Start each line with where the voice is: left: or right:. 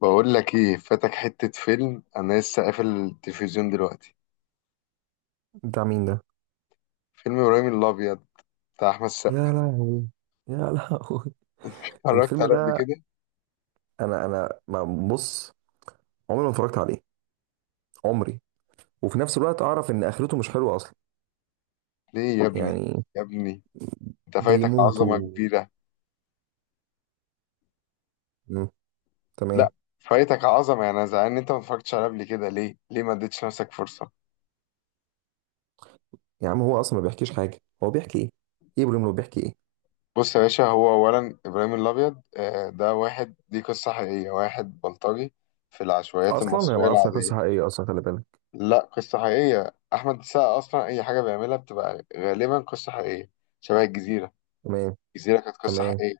left: بقول لك ايه، فاتك حتة فيلم. انا لسه قافل التلفزيون دلوقتي.
right: بتاع مين ده؟
left: فيلم ابراهيم الابيض بتاع احمد السقا.
right: يا لهوي، يا لهوي.
left: اتفرجت
right: الفيلم
left: عليه قبل
right: ده،
left: كده؟
right: انا ما- بص، عمري ما اتفرجت عليه، عمري. وفي نفس الوقت اعرف ان اخرته مش حلوه اصلا
left: ليه يا ابني؟
right: يعني
left: يا ابني انت فايتك عظمة
right: بيموتوا.
left: كبيرة.
right: مم. تمام.
left: لا، فايتك عظمة يعني. انا زعلان ان انت ما اتفرجتش عليه قبل كده. ليه؟ ما اديتش نفسك فرصة؟
right: يا عم هو اصلا ما بيحكيش حاجه، هو بيحكي ايه؟ ايه بلوم لو بيحكي ايه؟
left: بص يا باشا، هو اولا ابراهيم الابيض ده واحد، دي قصة حقيقية، واحد بلطجي في العشوائيات
right: اصلا انا ما
left: المصرية
right: اعرفش
left: العادية.
right: قصه حقيقيه اصلا، خلي بالك.
left: لا، قصة حقيقية. احمد السقا اصلا اي حاجة بيعملها بتبقى غالبا قصة حقيقية. شبه الجزيرة.
right: تمام.
left: الجزيرة كانت قصة
right: تمام.
left: حقيقية.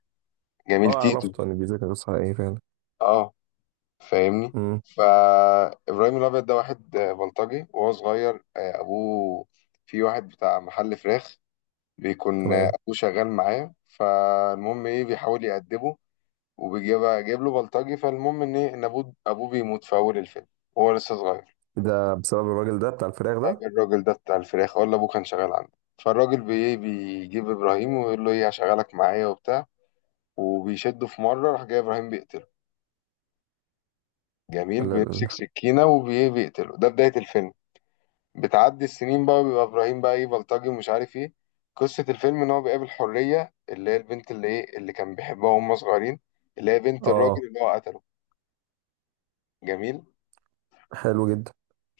left: جميل
right: اه
left: تيتو.
right: عرفت ان بيذاكر قصه حقيقيه فعلا.
left: اه، فاهمني؟
right: امم.
left: فإبراهيم الأبيض ده واحد بلطجي، وهو صغير أبوه في واحد بتاع محل فراخ، بيكون
right: تمام.
left: أبوه شغال معاه. فالمهم إيه، بيحاول يأدبه وبيجيب جايب له بلطجي. فالمهم إن إيه، إن أبوه بيموت في أول الفيلم وهو لسه صغير.
right: ده بسبب الراجل ده بتاع الفراخ ده؟
left: الراجل ده بتاع الفراخ، ولا أبوه كان شغال عنده. فالراجل بي إيه، بيجيب إبراهيم ويقول له إيه، هشغلك معايا وبتاع. وبيشده في مرة، راح جاي إبراهيم بيقتله. جميل،
right: ولا ال-
left: بيمسك سكينة وبيقتله، ده بداية الفيلم. بتعدي السنين بقى وبيبقى إبراهيم بقى إيه، بلطجي ومش عارف إيه. قصة الفيلم إن هو بيقابل حرية، اللي هي البنت اللي إيه، اللي كان بيحبها وهم صغيرين، اللي هي بنت
right: اه.
left: الراجل اللي هو قتله. جميل.
right: حلو جدا.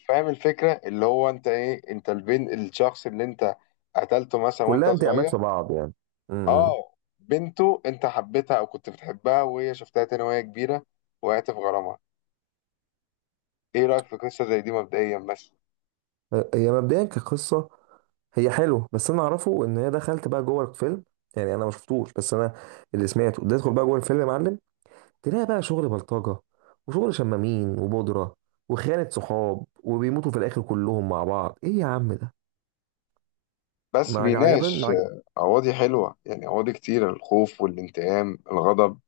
left: فاهم الفكرة؟ اللي هو أنت إيه، أنت البنت، الشخص اللي أنت قتلته مثلا وأنت
right: كلها انتماءات
left: صغير،
right: في بعض يعني. امم.
left: آه، بنته أنت حبيتها أو كنت بتحبها، وهي شفتها تاني وهي كبيرة، وقعت في غرامها. إيه رأيك في قصة زي دي مبدئيا بس؟
right: هي مبدئيا كقصة هي حلوة، بس انا اعرفه ان هي دخلت بقى جوه الفيلم، يعني انا ما شفتوش، بس انا اللي سمعته تدخل بقى جوه الفيلم يا معلم، تلاقي بقى شغل بلطجة وشغل شمامين وبودرة وخيانة صحاب وبيموتوا في الاخر كلهم مع بعض. ايه يا عم ده؟
left: بس
right: ما عج- عجبن ما
left: بيناقش
right: عج...
left: أواضي حلوة يعني، أواضي كتير: الخوف والانتقام، الغضب،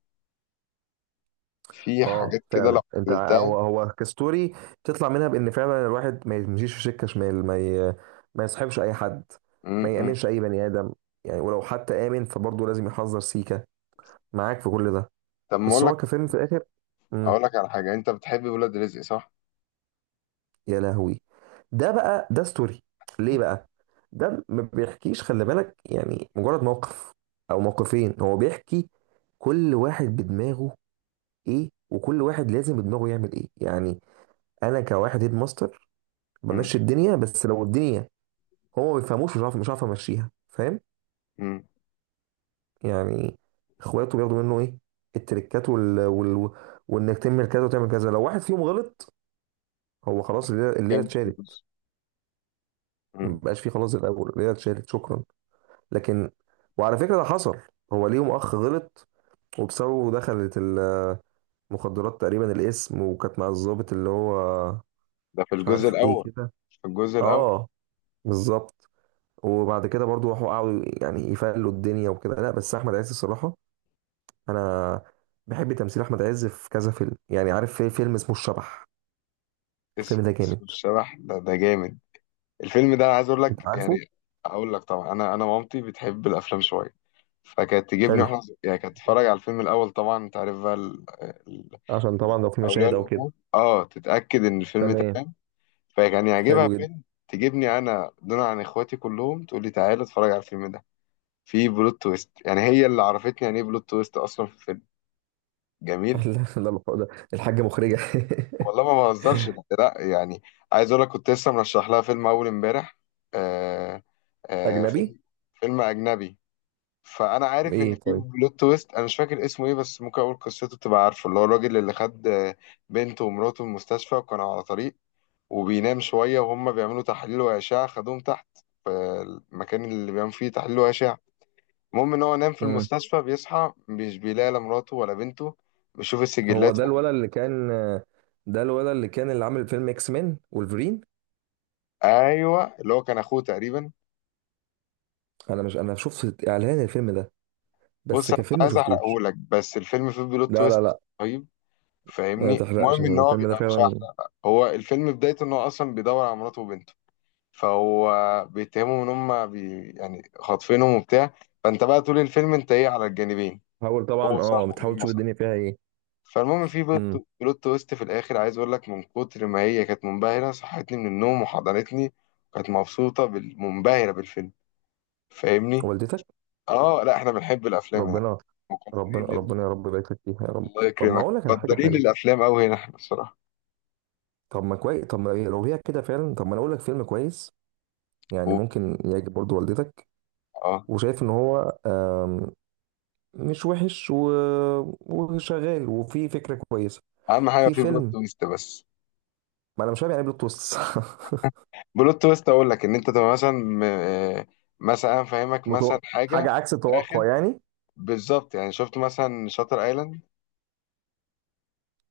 left: في
right: اه
left: حاجات كده لو
right: فعلا انت ع-
left: قلتها.
right: هو هو كستوري تطلع منها بان فعلا الواحد ما يمشيش في سكة شمال، ما ي... ما يصاحبش اي حد،
left: م-
right: ما
left: م.
right: يامنش اي بني ادم يعني، ولو حتى امن فبرضه لازم يحذر سيكة. معاك في كل ده،
left: طب ما
right: بس
left: أقول
right: هو
left: لك،
right: كفيلم في الاخر. مم.
left: أقول لك على حاجة. أنت بتحب ولاد رزق؟ صح؟
right: يا لهوي، ده بقى ده ستوري. ليه بقى؟ ده ما بيحكيش، خلي بالك، يعني مجرد موقف او موقفين هو بيحكي. كل واحد بدماغه، ايه، وكل واحد لازم بدماغه يعمل ايه يعني. انا كواحد هيد ماستر
left: م-
right: بمشي الدنيا، بس لو الدنيا هو ما بيفهموش، مش عارف مش عارف امشيها، فاهم
left: م.
right: يعني؟ اخواته بياخدوا منه ايه؟ التريكات وال... وال... وانك تعمل كذا وتعمل كذا، لو واحد فيهم غلط هو خلاص الليله الليلة
left: كام
right: اتشالت،
left: جزء؟ م.
right: مبقاش فيه خلاص زي الاول، الليله اتشالت شكرا. لكن، وعلى فكره ده حصل، هو ليهم اخ غلط وبسببه دخلت المخدرات تقريبا الاسم، وكانت مع الضابط اللي هو
left: ده في
right: مش
left: الجزء
right: عارف ايه
left: الأول.
right: كده.
left: في الجزء الأول.
right: اه بالظبط. وبعد كده برضو راحوا قعدوا يعني يفلوا الدنيا وكده، لا بس احمد عز الصراحه، انا بحب تمثيل احمد عز في كذا فيلم، يعني عارف في فيلم اسمه الشبح؟ الفيلم
left: اسم،
right: ده جامد.
left: اسم الشبح ده، ده جامد. الفيلم ده عايز اقول لك
right: انت عارفه؟
left: يعني، اقول لك، طبعا انا مامتي بتحب الافلام شويه، فكانت تجيبني
right: حلو.
left: واحنا يعني كانت تتفرج على الفيلم الاول، طبعا انت عارف بقى ال-
right: عشان طبعا لو في
left: اولياء
right: مشاهد او كده.
left: الامور، اه، تتاكد ان الفيلم
right: تمام.
left: تمام، فكان يعجبها
right: حلو جدا.
left: فيلم، تجيبني انا دون عن اخواتي كلهم، تقول لي تعالى اتفرج على الفيلم ده. في بلوت تويست، يعني هي اللي عرفتني يعني ايه بلوت تويست اصلا في الفيلم. جميل.
right: لا، لا، ده الحاجة مخرجة.
left: والله ما بهزرش. لا لا، يعني عايز اقول لك، كنت لسه مرشح لها فيلم اول امبارح. آه
right: أجنبي؟
left: فيلم، فيلم اجنبي. فانا عارف ان
right: إيه
left: في
right: طيب؟
left: بلوت تويست. انا مش فاكر اسمه ايه، بس ممكن اقول قصته تبقى عارفه. اللي هو الراجل اللي خد بنته ومراته من المستشفى، وكانوا على طريق، وبينام شويه وهم بيعملوا تحليل واشعه، خدوهم تحت في المكان اللي بيعملوا فيه تحليل واشعه. المهم ان هو نام في
right: مم.
left: المستشفى، بيصحى مش بيلاقي لا مراته ولا بنته. بيشوف
right: هو
left: السجلات.
right: ده الولد اللي كان، ده الولد اللي كان اللي عامل فيلم إكس مان وولفرين.
left: ايوه، اللي هو كان اخوه تقريبا.
right: أنا مش، أنا شفت إعلان الفيلم ده بس،
left: بص انا مش
right: كفيلم ما
left: عايز احرقه
right: شفتوش.
left: لك، بس الفيلم فيه بلوت
right: لا لا
left: تويست
right: لا
left: رهيب،
right: ما
left: فاهمني؟
right: تحرقش
left: المهم ان هو
right: الفيلم ده
left: بيبقى، مش
right: فعلا.
left: هحرق بقى. هو الفيلم بدايته ان هو اصلا بيدور على مراته وبنته. فهو بيتهمهم ان هم بي يعني خاطفينهم وبتاع. فانت بقى طول الفيلم انت ايه، على الجانبين،
right: حاول
left: هو
right: طبعا،
left: صح
right: أه بتحاول
left: والام
right: تشوف
left: صح.
right: الدنيا فيها إيه.
left: فالمهم في بلوت
right: مم.
left: بلوت تويست في الاخر، عايز اقول لك من كتر ما هي كانت منبهره، صحتني من النوم وحضنتني، وكانت مبسوطه منبهره بالفيلم، فاهمني؟
right: والدتك؟
left: اه، لا احنا بنحب الافلام يعني،
right: ربنا، ربنا
left: مقدرين.
right: ربنا يا رب يبارك لك فيها يا رب.
left: الله
right: طب ما
left: يكرمك،
right: أقول لك على حاجة
left: مقدرين
right: حلوة.
left: الافلام قوي هنا احنا الصراحه.
right: طب ما كويس، طب ما إيه، لو هي كده فعلا، طب ما أنا أقول لك فيلم كويس، يعني
left: و-
right: ممكن يعجب برضه والدتك.
left: اه
right: وشايف ان هو مش وحش و... وشغال وفي فكره كويسه.
left: اهم حاجه
right: في
left: في بلوت
right: فيلم،
left: تويست بس.
right: ما انا مش فاهم يعني بلوت تويست.
left: بلوت تويست اقول لك، ان انت تبقى مثلا مثلا انا فاهمك
right: متو...
left: مثلا حاجه
right: حاجه عكس
left: في الاخر.
right: التوقع يعني.
left: بالظبط. يعني شفت مثلا شاتر ايلاند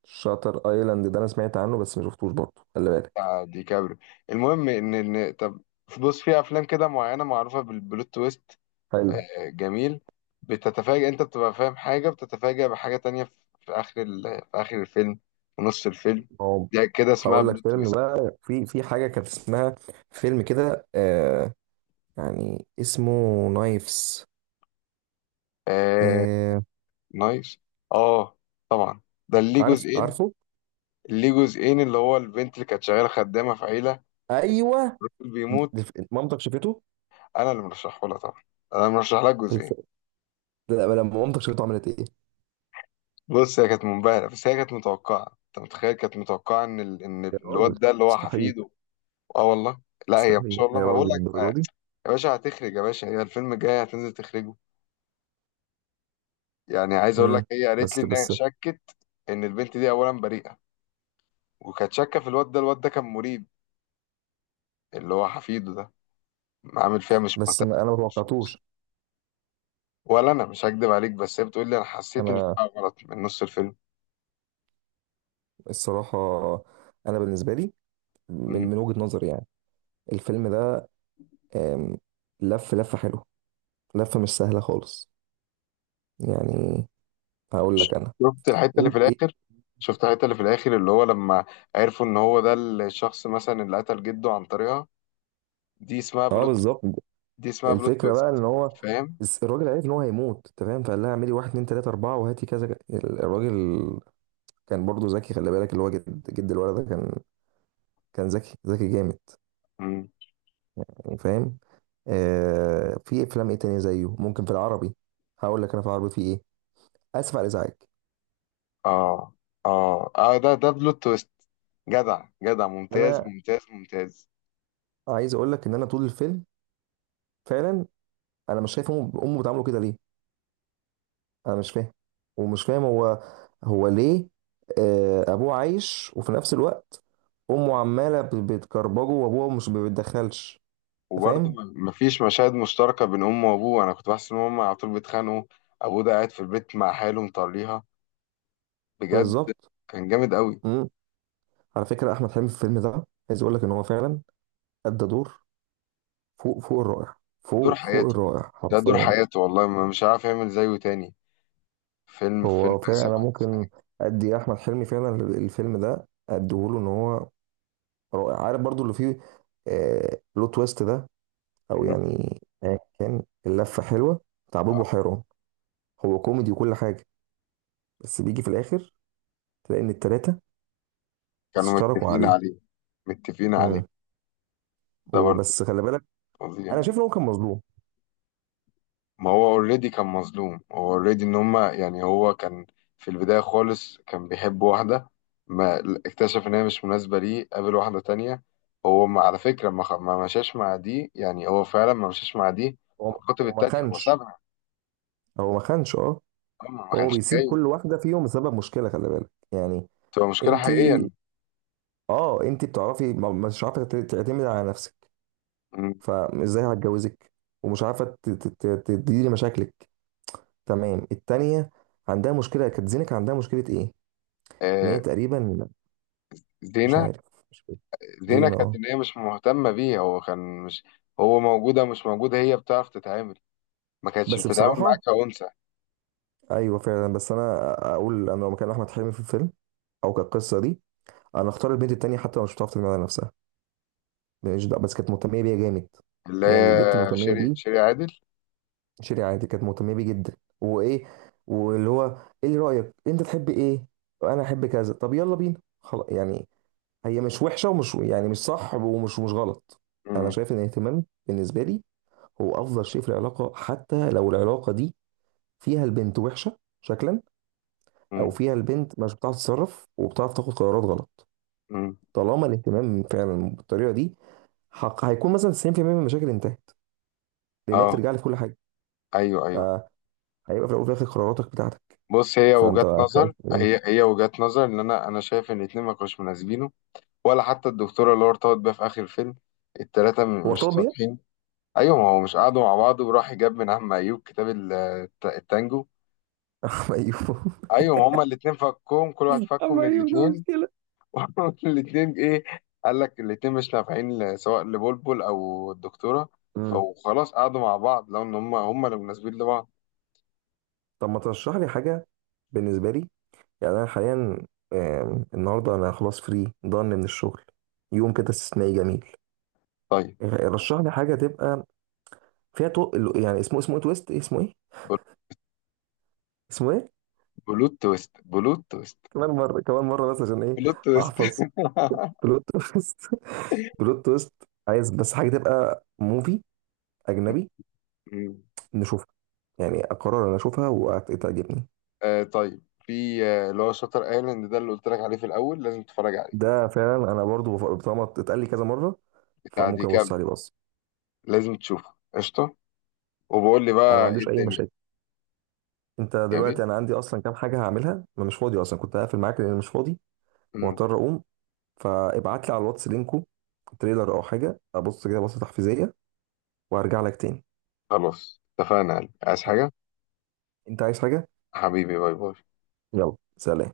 right: شاتر ايلاند ده انا سمعت عنه بس ما شفتوش برضه، خلي بالك.
left: بتاع ديكابريو. المهم ان طب بص، في افلام كده معينه معروفه بالبلوت تويست.
right: حلو.
left: جميل، بتتفاجئ. انت بتبقى فاهم حاجه، بتتفاجئ بحاجه تانية في في اخر في اخر الفيلم، في نص الفيلم.
right: هو
left: ده كده اسمها
right: هقول لك
left: بلوت
right: فيلم بقى، في في حاجه كانت اسمها فيلم كده، آه، يعني اسمه نايفز.
left: تويست.
right: آه.
left: نايس. اه، طبعا. ده اللي ليه
right: عارف
left: جزئين.
right: عارفه.
left: اللي ليه جزئين اللي هو البنت اللي كانت شغاله خدامه في عيله.
right: ايوه.
left: الراجل بيموت.
right: مامتك شافته؟
left: انا اللي مرشحه لها طبعا، انا مرشح لها جزئين.
right: الف... لا، لما مامتك شافته عملت ايه؟
left: بص هي كانت منبهره، بس هي كانت متوقعه، انت متخيل، كانت متوقعه ان
right: يا راجل
left: الواد ده اللي هو
right: مستحيل.
left: حفيده. اه والله. لا هي ما
right: مستحيل
left: شاء الله،
right: يا
left: ما بقول
right: راجل
left: لك بقى.
right: الدرجه دي.
left: يا باشا هتخرج، يا باشا هي الفيلم الجاي هتنزل تخرجه. يعني عايز اقول لك،
right: امم.
left: هي قالت لي
right: بس
left: ان هي
right: بس
left: شكت ان البنت دي اولا بريئه، وكانت شاكه في الواد ده. الواد ده كان مريب، اللي هو حفيده ده، عامل فيها مش
right: بس
left: مهتم
right: ما- انا ما
left: بالفلوس.
right: توقعتوش.
left: ولا انا مش هكدب عليك، بس هي بتقول لي انا حسيت ان في
right: انا
left: حاجه غلط من نص الفيلم.
right: الصراحه، انا بالنسبه لي، من
left: مم.
right: من وجهه نظري يعني، الفيلم ده آم، لف لفه حلوه، لفه مش سهله خالص، يعني. هقول لك انا.
left: شفت الحته اللي
right: ايه
left: في
right: ايه.
left: الاخر؟ شفت الحته اللي في الاخر، اللي هو لما عرفوا ان هو ده الشخص مثلا اللي قتل جده عن طريقها؟ دي اسمها
right: اه
left: بلوت،
right: بالظبط.
left: دي اسمها بلوت
right: الفكره بقى
left: تويست.
right: ان هو،
left: فاهم؟
right: الس- الراجل عرف ان هو هيموت، انت فاهم، فقال لها اعملي واحد اتنين تلاته اربعه وهاتي كذا ك-. الراجل كان برضو ذكي، خلي بالك، اللي هو جد الولد ده كان، كان ذكي جامد،
left: مم.
right: يعني فاهم؟ آه، في افلام ايه تانية زيه ممكن في العربي. هقول لك انا في العربي في ايه. اسف على الازعاج.
left: اه اه ده، ده بلوت تويست. جدع، جدع، ممتاز،
right: انا
left: ممتاز، ممتاز.
right: عايز اقول لك ان انا طول الفيلم فعلا انا مش شايف، امه بتعامله كده ليه؟ انا مش فاهم. ومش فاهم هو، هو ليه آه ابوه عايش، وفي نفس الوقت امه عماله ب- بتكربجه وابوه مش ما بيتدخلش. انت
left: وبرضه
right: فاهم.
left: مفيش مشاهد مشتركه بين امه وابوه. انا كنت بحس ان هما على طول بيتخانقوا. ابوه ده قاعد في البيت مع حاله مطريها، بجد.
right: بالظبط.
left: كان جامد قوي.
right: امم. على فكره احمد حلمي في الفيلم ده، عايز اقول لك ان هو فعلا ادى دور فوق الرائع،
left: دور
right: فوق
left: حياته،
right: الرائع
left: ده دور
right: حرفيا.
left: حياته، والله ما، مش عارف يعمل زيه تاني. فيلم، فيلم،
right: هو فعلا
left: اسف
right: انا
left: على الازعاج.
right: ممكن ادي احمد حلمي فعلا الفيلم ده اديهوله، ان هو رائع، عارف برضو اللي فيه، آه لو تويست ده، او
left: مم.
right: يعني آه كان اللفه حلوه بتاع بوبو حيران. هو كوميدي وكل حاجه، بس بيجي في الاخر تلاقي ان التلاته
left: كانوا
right: اشتركوا
left: متفقين
right: عليه.
left: عليه. متفقين عليه.
right: امم.
left: ده برضه
right: وبس خلي بالك،
left: فظيع.
right: انا شايف ان هو كان مظلوم.
left: ما هو اوريدي كان مظلوم. هو اوريدي ان هما يعني، هو كان في البداية خالص كان بيحب واحدة، ما اكتشف ان هي مش مناسبة ليه، قابل واحدة تانية. هو، ما على فكرة، ما مشاش مع دي، يعني هو فعلا ما مشاش مع دي،
right: هو
left: وخطب
right: هو ما
left: التانية، هو
right: خانش،
left: سابها.
right: هو ما خانش، اه.
left: هو ما
right: هو
left: كانش
right: بيسيب
left: جاي
right: كل واحده فيهم بسبب مشكله، خلي بالك يعني.
left: تبقى مشكلة
right: انت،
left: حقيقية.
right: اه انت بتعرفي ما- مش عارفه تعتمد على نفسك، فازاي هتجوزك؟ ومش عارفه ت- ت- ت- تديري مشاكلك. تمام التانية عندها مشكله، كانت زينك عندها مشكله ايه؟ ان
left: آه،
right: هي تقريبا مش
left: زينة.
right: عارف، مش فاكر.
left: زينة
right: زينه
left: كانت
right: اه.
left: إن هي مش مهتمة بيه. هو كان مش، هو موجودة مش موجودة، هي بتعرف تتعامل، ما كانتش
right: بس
left: بتتعامل معاك
right: بصراحه
left: كأنثى.
right: ايوه فعلا، بس انا اقول انا لو مكان احمد حلمي في الفيلم او كقصه دي، انا اختار البنت التانية، حتى لو مش بتعرف تجمع نفسها، ماليش دعوة، بس كانت مهتميه بيا جامد،
left: اللي
right: يعني
left: هي
right: البنت المهتميه
left: شيري
right: دي.
left: شيري عادل.
right: شيري عادي كانت مهتميه بيه جدا وايه، واللي هو ايه اللي رايك انت تحب ايه، انا احب كذا، طب يلا بينا خلاص يعني. هي مش وحشه ومش يعني مش صح ومش مش غلط. انا
left: مم.
right: شايف ان الاهتمام بالنسبه لي هو افضل شيء في العلاقه، حتى لو العلاقه دي فيها البنت وحشه شكلا، او
left: مم.
right: فيها البنت مش بتعرف تتصرف وبتعرف تاخد قرارات غلط.
left: مم.
right: طالما الاهتمام فعلا بالطريقه دي، حق هيكون مثلا 90% من المشاكل انتهت، لان هي
left: اه،
right: بترجع لي في كل حاجه.
left: ايوه ايوه.
right: فهيبقى في الاول وفي الاخر قراراتك بتاعتك.
left: بص هي
right: فانت
left: وجهات
right: خايف
left: نظر،
right: من-.
left: هي وجهات نظر. ان انا شايف ان الاتنين ما كانوش مناسبينه، ولا حتى الدكتورة اللي هو ارتبط بيها في اخر الفيلم. التلاتة
right: هو
left: مش
right: ارتبط بيها؟
left: صالحين. ايوه، ما هو مش قعدوا مع بعض؟ وراح جاب من عم ايوب كتاب التانجو.
right: اما ايوه.
left: ايوه، ما هما الاتنين فكهم، كل واحد فكه
right: اما
left: من
right: ايوه ده
left: الاتنين.
right: مشكله.
left: الاتنين ايه، قال لك الاتنين مش نافعين سواء لبلبل او الدكتورة،
right: مم.
left: فخلاص قعدوا مع بعض، لو ان هم اللي مناسبين لبعض.
right: طب ما ترشح لي حاجه، بالنسبه لي يعني انا حاليا آم، النهارده انا خلاص فري ضن من الشغل، يوم كده استثنائي جميل.
left: طيب.
right: آه، رشح لي حاجه تبقى فيها تو... يعني اسمه، اسمه ايه تويست، إيه اسمه ايه؟
left: بل-
right: اسمه ايه؟
left: بلوت تويست، بلوت تويست،
right: كمان مره، كمان مره، بس عشان ايه
left: بلوت تويست.
right: احفظ. بلوت تويست. بلوت تويست. عايز بس حاجه تبقى موفي اجنبي
left: مم.
right: نشوفها، يعني اقرر انا اشوفها وتعجبني.
left: آه طيب، في اللي هو شاتر ايلاند ده اللي قلت لك عليه في الاول، لازم تتفرج عليه،
right: ده فعلا انا برضو بف- طالما اتقال لي كذا مره
left: بتاع
right: فممكن ابص
left: ديكابريو.
right: عليه. بص
left: لازم تشوفه قشطه، وبقول لي
right: انا ما
left: بقى ايه
right: عنديش اي
left: الدنيا.
right: مشاكل، انت
left: جميل.
right: دلوقتي انا عندي اصلا كام حاجه هعملها، ما مش فاضي اصلا، كنت هقفل معاك لان أنا مش فاضي
left: مم.
right: وهضطر اقوم. فابعت لي على الواتس لينكو تريلر او حاجه ابص كده بصه تحفيزيه، وارجع لك تاني.
left: خلاص اتفقنا يا قلبي. عايز حاجه؟
right: انت عايز حاجه؟
left: حبيبي باي باي.
right: يلا سلام.